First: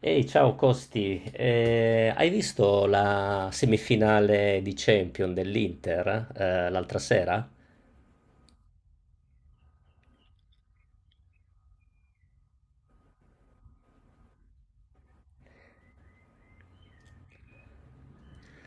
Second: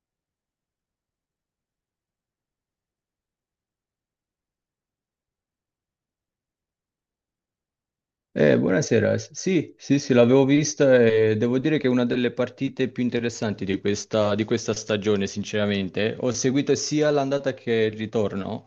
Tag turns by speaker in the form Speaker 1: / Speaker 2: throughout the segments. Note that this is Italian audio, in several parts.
Speaker 1: Ehi, ciao Costi. Hai visto la semifinale di Champions dell'Inter, l'altra sera?
Speaker 2: Buonasera. Sì, l'avevo vista e devo dire che è una delle partite più interessanti di questa stagione, sinceramente. Ho seguito sia l'andata che il ritorno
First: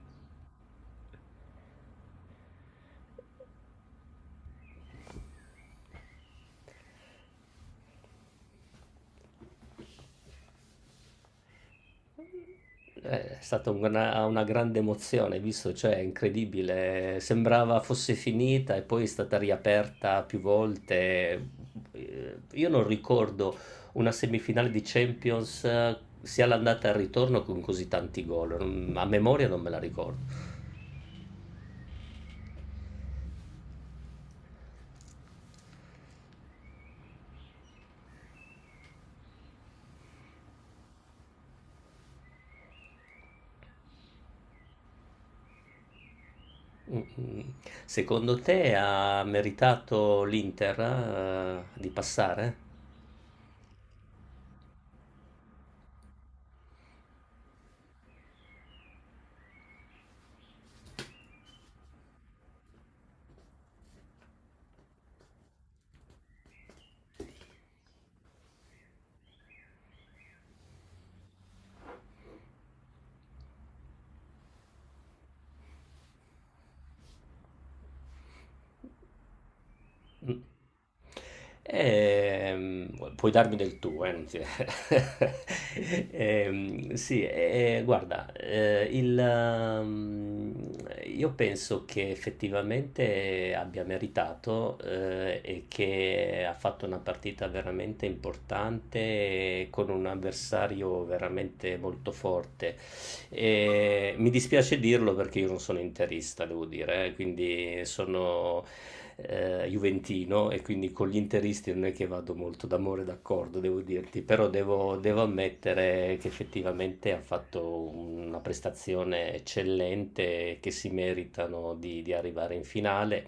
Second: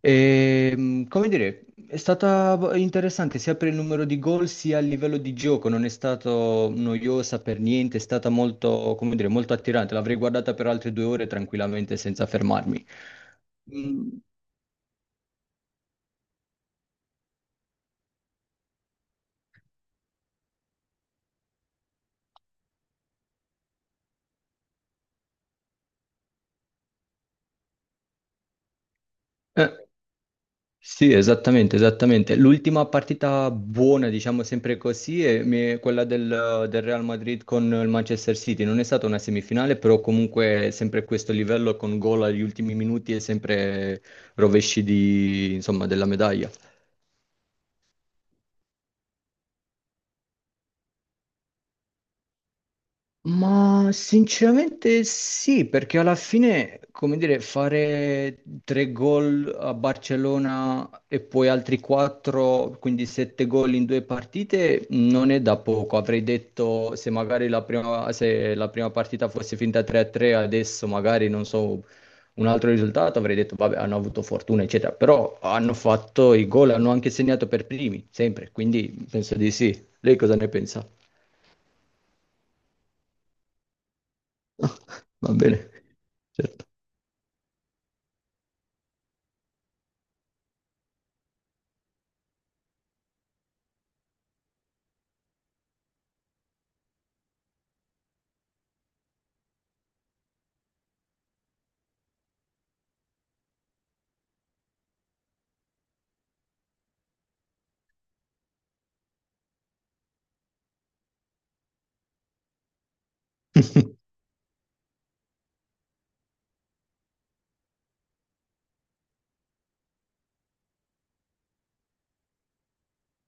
Speaker 2: e, come dire, è stata interessante sia per il numero di gol sia a livello di gioco, non è stata noiosa per niente, è stata molto, come dire, molto attirante. L'avrei guardata per altre due ore tranquillamente senza fermarmi.
Speaker 1: È stata
Speaker 2: Mm,
Speaker 1: una grande emozione, hai visto? Cioè, è incredibile, sembrava fosse finita e poi è stata riaperta più volte. Io non ricordo una semifinale di Champions, sia l'andata e il ritorno con così tanti gol. A memoria non me
Speaker 2: eh,
Speaker 1: la ricordo.
Speaker 2: Sì, esattamente, esattamente. L'ultima partita buona, diciamo sempre così, è è quella del Real Madrid con il Manchester City. Non è stata una semifinale, però comunque sempre questo livello con gol agli ultimi minuti e sempre rovesci di, insomma, della medaglia.
Speaker 1: Mm-mm. Secondo te ha meritato l'Inter, di passare?
Speaker 2: Ma sinceramente sì, perché alla fine, come dire, fare tre gol a Barcellona e poi altri quattro, quindi sette gol in due partite, non è da poco. Avrei detto se magari la prima, se la prima partita fosse finta 3-3, adesso magari non so, un altro risultato, avrei detto vabbè, hanno avuto fortuna, eccetera. Però hanno fatto i gol, hanno anche segnato per primi, sempre, quindi penso di sì. Lei cosa
Speaker 1: Mm.
Speaker 2: ne pensa?
Speaker 1: Puoi darmi del tuo, non ti-
Speaker 2: Va bene. Certo.
Speaker 1: Sì, guarda, io penso che effettivamente abbia meritato, e che ha fatto una partita veramente importante con un avversario veramente molto forte. E mi dispiace dirlo perché io non sono interista, devo dire, quindi sono juventino, e quindi con gli interisti non è che vado molto d'amore d'accordo, devo dirti, però devo, devo ammettere che effettivamente ha fatto una prestazione eccellente, che si meritano di arrivare in finale.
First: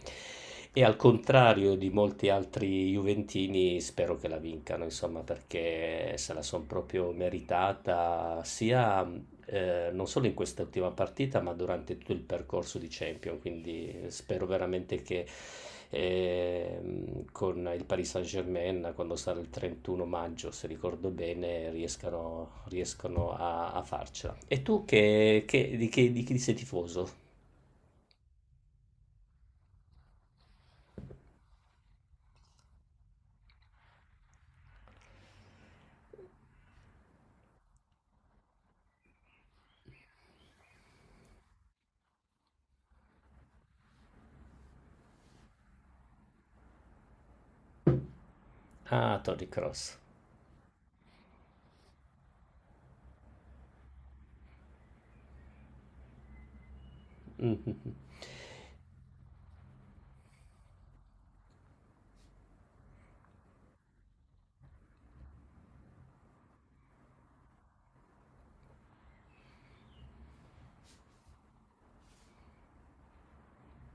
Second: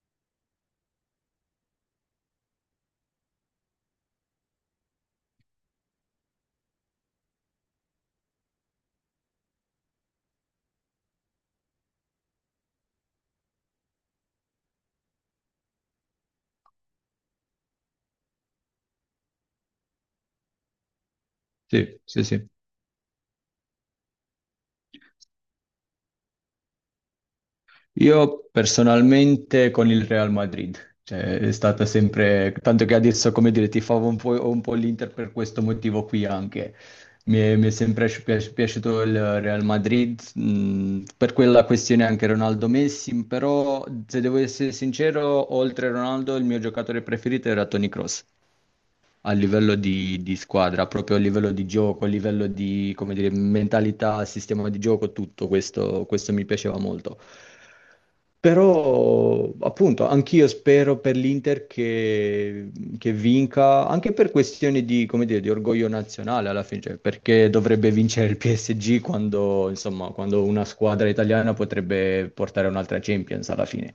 Speaker 1: E al contrario di molti altri juventini, spero che la vincano, insomma, perché se la sono proprio meritata, sia non solo in quest'ultima partita, ma durante tutto il percorso di Champions. Quindi spero veramente che con il Paris Saint-Germain, quando sarà il 31 maggio, se ricordo bene,
Speaker 2: Sì, sì, sì.
Speaker 1: riescano, riescano a, a farcela. E tu di chi sei tifoso?
Speaker 2: Io personalmente con il Real Madrid, cioè è stata sempre, tanto che adesso, come dire, tifavo un po' l'Inter per questo motivo qui anche. Mi è sempre piaciuto il Real Madrid, per quella questione anche Ronaldo Messi, però se devo essere sincero, oltre a Ronaldo, il mio giocatore preferito era Toni Kroos.
Speaker 1: Ah,
Speaker 2: A
Speaker 1: Tony
Speaker 2: livello
Speaker 1: Cross.
Speaker 2: di squadra, proprio a livello di gioco, a livello di, come dire, mentalità, sistema di gioco, tutto questo, questo mi piaceva molto. Però, appunto, anch'io spero per l'Inter che vinca, anche per questioni di, come dire, di orgoglio nazionale alla fine, cioè, perché dovrebbe vincere il PSG quando, insomma, quando una squadra italiana potrebbe portare un'altra Champions alla fine.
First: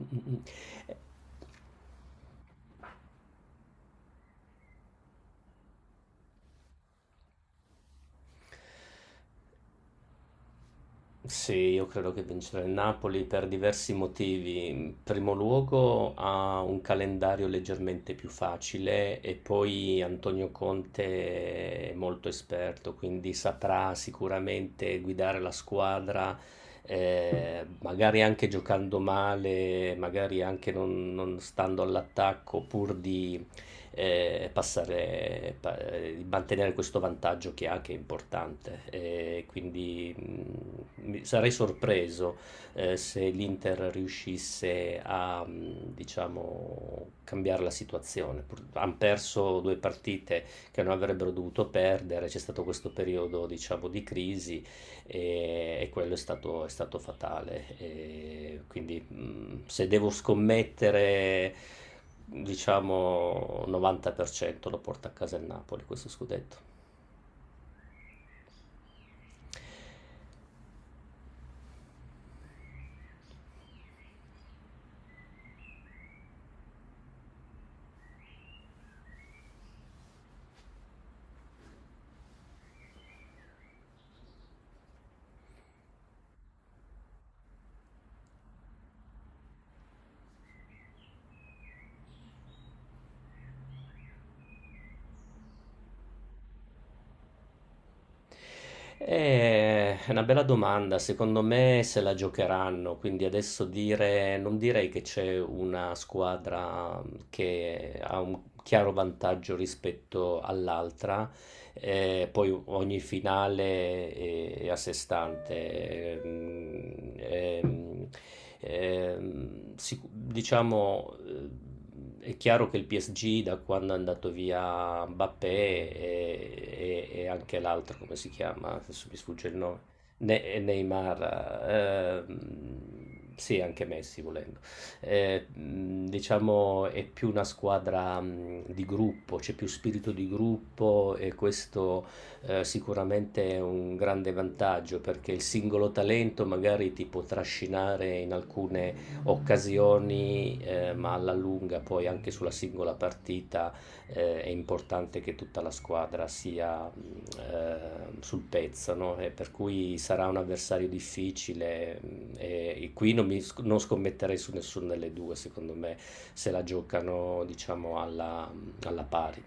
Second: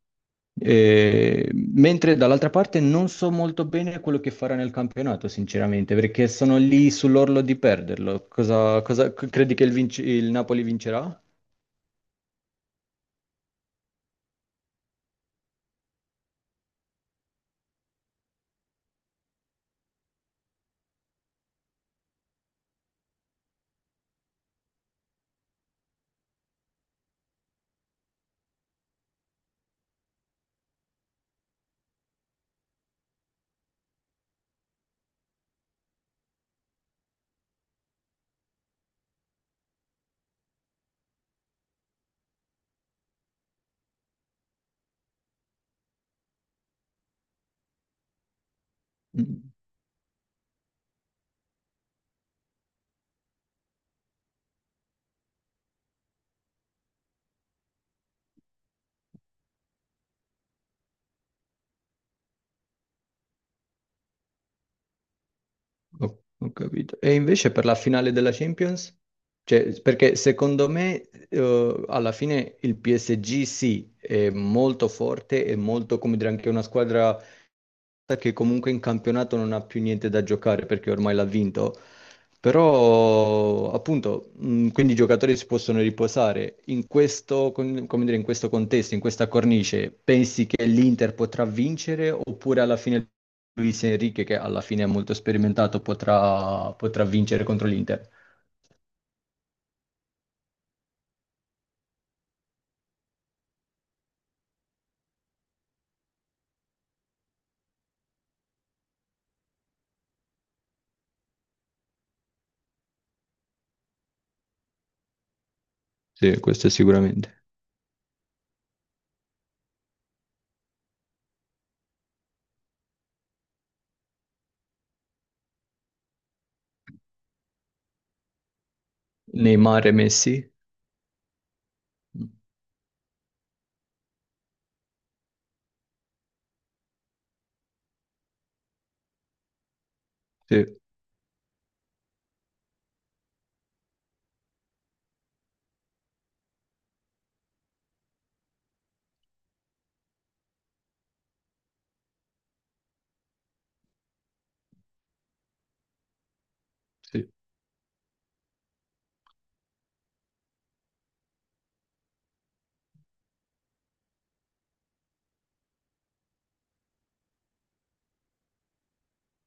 Speaker 2: Mentre dall'altra parte non so molto bene quello che farà nel campionato, sinceramente, perché sono lì sull'orlo di perderlo. Credi che il Napoli vincerà?
Speaker 1: Sì, io credo che vincerà il Napoli per diversi motivi. In primo luogo ha un calendario leggermente più facile, e poi Antonio Conte è molto esperto, quindi saprà sicuramente guidare la squadra, magari anche giocando male, magari anche non, non stando all'attacco, pur di mantenere questo vantaggio che ha, che è importante. E quindi sarei sorpreso se l'Inter riuscisse a, diciamo, cambiare la situazione. Hanno
Speaker 2: Mm,
Speaker 1: perso due partite che non avrebbero dovuto perdere, c'è stato questo periodo, diciamo, di crisi, e quello è stato fatale. E quindi se devo scommettere, diciamo 90% lo porta a casa il Napoli questo
Speaker 2: ho
Speaker 1: scudetto.
Speaker 2: capito. E invece per la finale della Champions? Cioè, perché secondo me, alla fine il PSG sì, è molto forte, è molto, come dire, anche una squadra che comunque in campionato non ha più niente da giocare perché ormai l'ha vinto. Però, appunto, quindi i giocatori si possono riposare. In questo, come dire, in questo contesto, in questa cornice, pensi che l'Inter potrà vincere oppure alla fine Luis Enrique, che alla fine è molto sperimentato, potrà vincere contro l'Inter?
Speaker 1: È una bella domanda. Secondo me se la giocheranno, quindi adesso dire, non direi che c'è una squadra che ha un chiaro vantaggio rispetto all'altra. Poi ogni finale è a sé stante.
Speaker 2: Sì, questo sicuramente.
Speaker 1: Diciamo, è chiaro che il PSG, da quando è andato via Mbappé e, e anche l'altro, come si chiama? Adesso mi sfugge il nome.
Speaker 2: Neymar e Messi?
Speaker 1: Neymar, sì, anche Messi volendo, diciamo è più una squadra di gruppo, c'è più spirito di
Speaker 2: Sì,
Speaker 1: gruppo, e questo sicuramente è un grande vantaggio, perché il singolo talento magari ti può trascinare in alcune occasioni, ma alla lunga poi anche sulla singola partita è importante che tutta la squadra sia
Speaker 2: sì,
Speaker 1: sul pezzo, no? E per cui sarà un avversario difficile e qui non, non scommetterei su nessuna delle due, secondo me. Se la giocano, diciamo, alla, mm, alla pari.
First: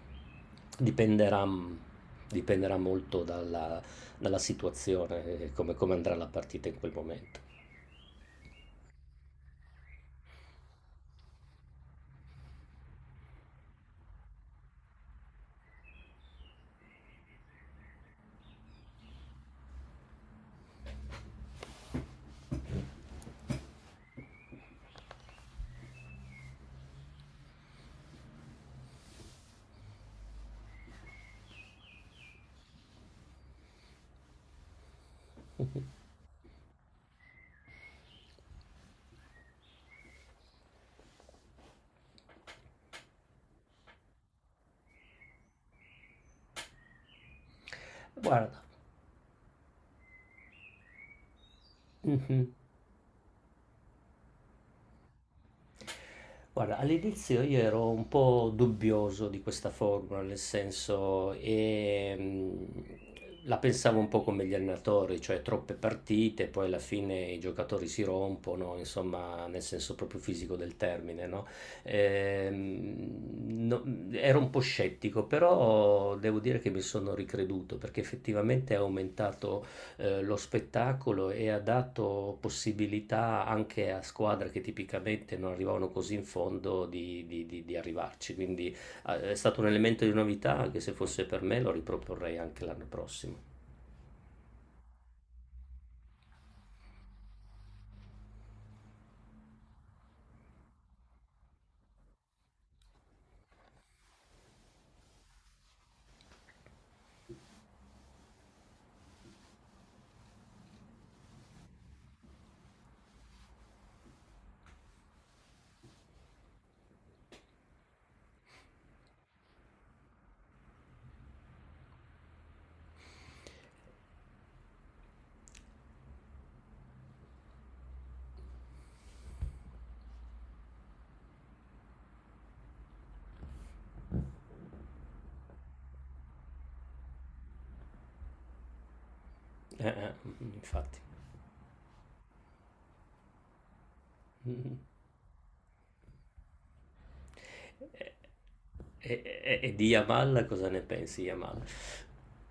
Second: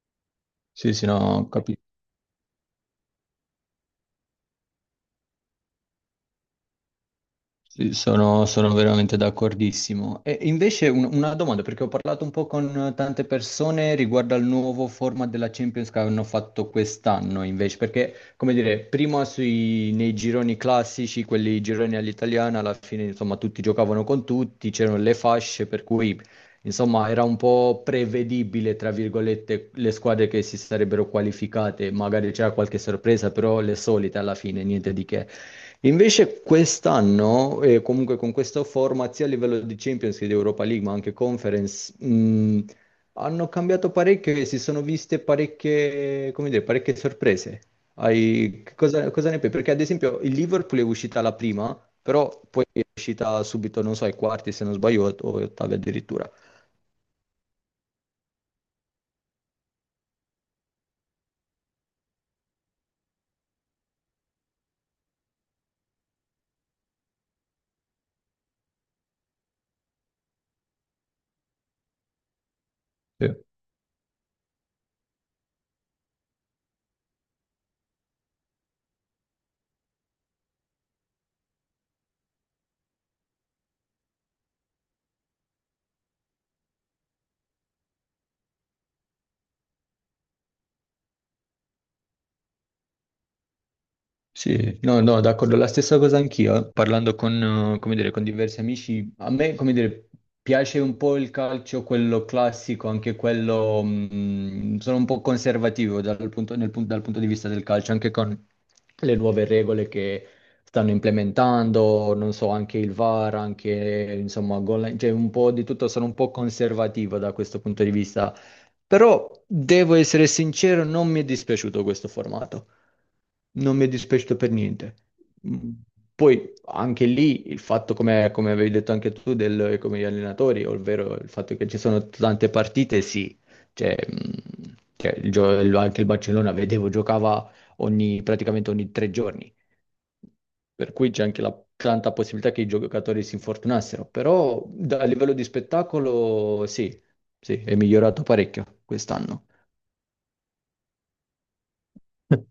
Speaker 2: sì, sì, no,
Speaker 1: Dipenderà,
Speaker 2: ho
Speaker 1: mm,
Speaker 2: capito.
Speaker 1: dipenderà molto dalla, dalla situazione, come, come andrà la partita in quel momento.
Speaker 2: Sì, sono veramente d'accordissimo. E invece una domanda, perché ho parlato un po' con tante persone riguardo al nuovo format della Champions che hanno fatto quest'anno, invece, perché, come dire, prima nei gironi classici, quelli gironi all'italiana, alla fine, insomma, tutti giocavano con tutti, c'erano le fasce, per cui, insomma, era un po' prevedibile, tra virgolette, le squadre che si sarebbero qualificate, magari c'era qualche sorpresa, però le solite alla fine, niente di che. Invece quest'anno, e comunque con questa format, sia a livello di Champions che di Europa League, ma anche Conference, hanno cambiato parecchio e si sono viste parecchie, come dire, parecchie sorprese.
Speaker 1: Guarda,
Speaker 2: Che cosa ne pensi? Perché ad esempio il Liverpool è uscita la prima, però poi è uscita subito, non so, ai quarti se non sbaglio, o ottavi addirittura.
Speaker 1: Guarda, all'inizio io ero un po' dubbioso di questa formula, nel senso, la pensavo un po' come gli allenatori, cioè troppe partite, poi alla fine i giocatori si rompono, insomma, nel senso proprio fisico del termine, no? Ehm,
Speaker 2: Sì.
Speaker 1: no- Ero un po' scettico, però devo dire che mi sono ricreduto, perché effettivamente è aumentato lo spettacolo e ha dato possibilità anche a squadre che tipicamente non arrivavano così in fondo di, di arrivarci. Quindi è stato un elemento di novità, anche se fosse per me lo riproporrei anche l'anno prossimo.
Speaker 2: Sì, no, no, d'accordo, la stessa cosa anch'io, eh. Parlando con, come dire, con diversi amici, a me, come dire, piace un po' il calcio, quello classico, anche quello, sono un po' conservativo dal punto di vista del calcio, anche con le nuove regole che stanno implementando, non so, anche il VAR, anche, insomma, gol line, cioè un po' di tutto, sono un po' conservativo da questo punto di vista, però devo essere sincero, non mi è dispiaciuto questo formato. Non mi è dispiaciuto per niente. Mm. Poi anche lì il fatto, come avevi detto anche tu, del, come gli allenatori, ovvero il fatto che ci sono tante partite, sì. Cioè, il anche il Barcellona, vedevo, giocava praticamente ogni tre giorni.
Speaker 1: Mm,
Speaker 2: Per
Speaker 1: infatti.
Speaker 2: cui c'è anche la tanta possibilità che i giocatori si infortunassero. Però
Speaker 1: Mm.
Speaker 2: a livello di spettacolo, sì, sì, è
Speaker 1: E,
Speaker 2: migliorato parecchio
Speaker 1: e-
Speaker 2: quest'anno.
Speaker 1: e di Yamal cosa ne pensi, Yamal?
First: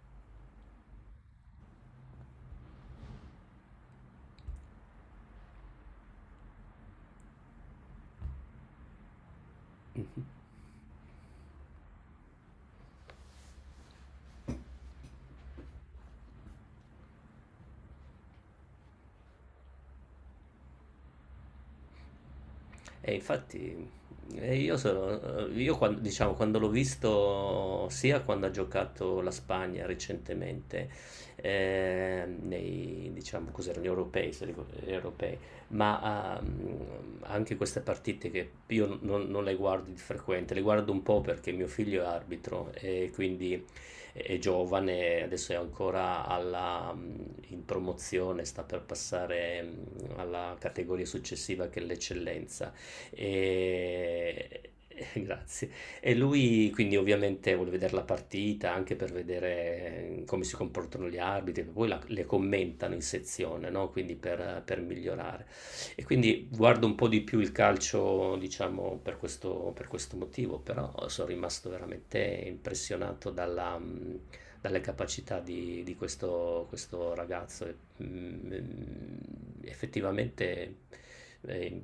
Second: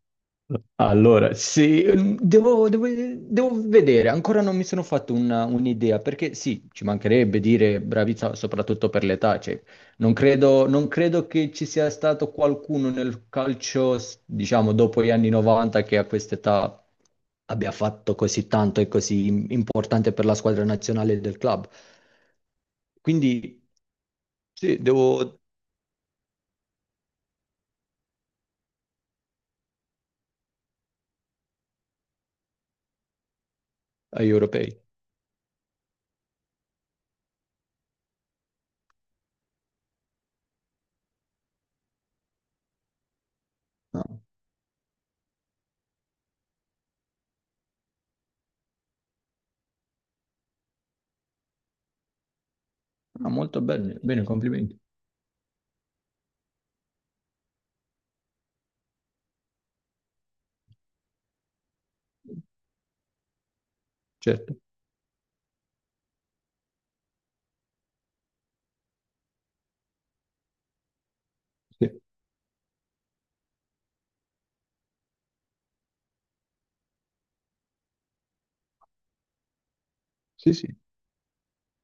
Speaker 2: Allora, sì, devo vedere, ancora non mi sono fatto un'idea, perché sì, ci mancherebbe dire bravizza soprattutto per l'età, cioè, non credo, non credo che ci sia stato qualcuno nel calcio, diciamo, dopo gli anni 90 che a quest'età abbia fatto così tanto e così importante per la squadra nazionale del club.
Speaker 1: E
Speaker 2: Quindi
Speaker 1: infatti io
Speaker 2: sì, devo
Speaker 1: sono, io quando, diciamo, quando l'ho visto sia quando ha giocato la Spagna recentemente, nei, diciamo, cos'erano gli
Speaker 2: agli
Speaker 1: europei, se ricordo-
Speaker 2: europei.
Speaker 1: gli europei, ma anche queste partite che io non, non le guardo di frequente, le guardo un po' perché mio figlio è arbitro, e quindi
Speaker 2: No,
Speaker 1: è giovane, adesso è ancora alla, in promozione, sta per passare mm, alla categoria successiva che è l'eccellenza
Speaker 2: no, molto bene, bene,
Speaker 1: e...
Speaker 2: complimenti.
Speaker 1: Grazie. E lui quindi ovviamente vuole vedere la partita anche per vedere come si comportano gli arbitri, che poi le commentano in sezione, no? Quindi
Speaker 2: Certo.
Speaker 1: per migliorare. E quindi guardo un po' di più il calcio, diciamo, per questo motivo, però sono rimasto
Speaker 2: Sì.
Speaker 1: veramente impressionato dalla, dalle capacità di questo, questo ragazzo
Speaker 2: Sì, sì,
Speaker 1: effettivamente eh,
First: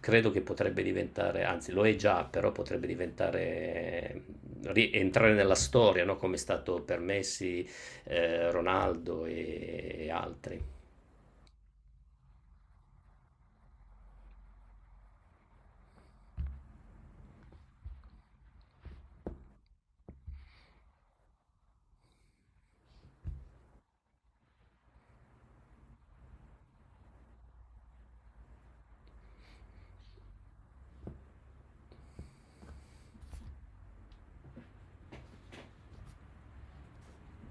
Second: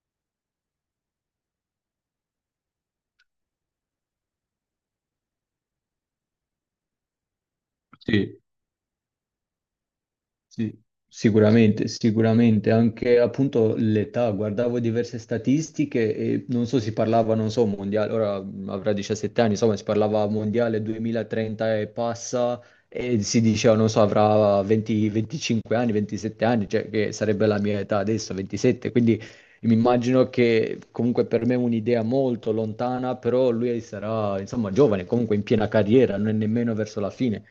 Speaker 1: credo che potrebbe diventare, anzi lo è già, però potrebbe diventare, entrare nella storia, no? Come è stato per Messi,
Speaker 2: sì,
Speaker 1: Ronaldo e altri.
Speaker 2: sì, sicuramente, sicuramente, anche appunto l'età, guardavo diverse statistiche e non so, si parlava, non so, mondiale, ora avrà 17 anni, insomma, si parlava mondiale 2030 e passa e si diceva, non so, avrà 20, 25 anni, 27 anni, cioè che sarebbe la mia età adesso, 27, quindi mi immagino che comunque per me è un'idea molto lontana, però lui sarà, insomma, giovane, comunque in piena carriera, non è nemmeno verso la fine.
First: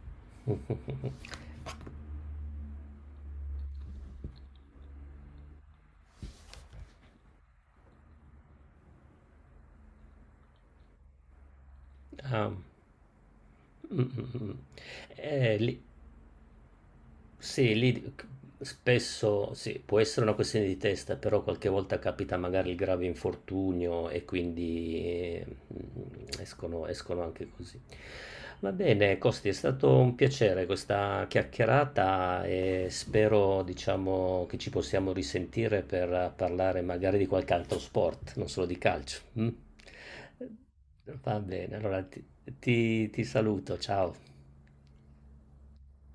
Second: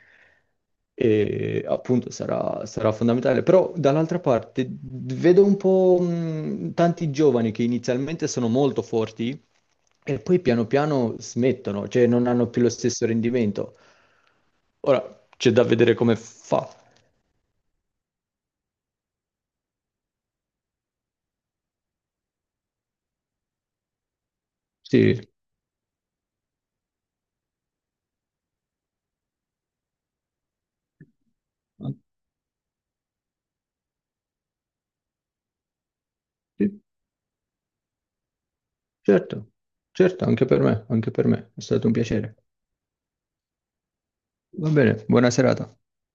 Speaker 2: E appunto sarà, sarà fondamentale. Però dall'altra parte vedo un po' tanti giovani che inizialmente sono molto forti e poi piano piano smettono, cioè non
Speaker 1: Ah,
Speaker 2: hanno
Speaker 1: mm,
Speaker 2: più lo stesso rendimento.
Speaker 1: mm, mm. Mm.
Speaker 2: Ora c'è
Speaker 1: Eh,
Speaker 2: da
Speaker 1: li-
Speaker 2: vedere come fa.
Speaker 1: Sì, lì spesso sì, può essere una questione di testa, però qualche volta capita magari il grave infortunio, e quindi
Speaker 2: Sì,
Speaker 1: escono, escono anche così. Va bene, Costi, è stato un piacere questa chiacchierata, e spero, diciamo, che ci possiamo risentire per
Speaker 2: sì,
Speaker 1: parlare magari di qualche altro sport, non solo di calcio. Mm?
Speaker 2: certo, certo, anche per
Speaker 1: Va
Speaker 2: me, è
Speaker 1: bene,
Speaker 2: stato un
Speaker 1: allora
Speaker 2: piacere.
Speaker 1: ti saluto, ciao.
Speaker 2: Va bene, buona serata.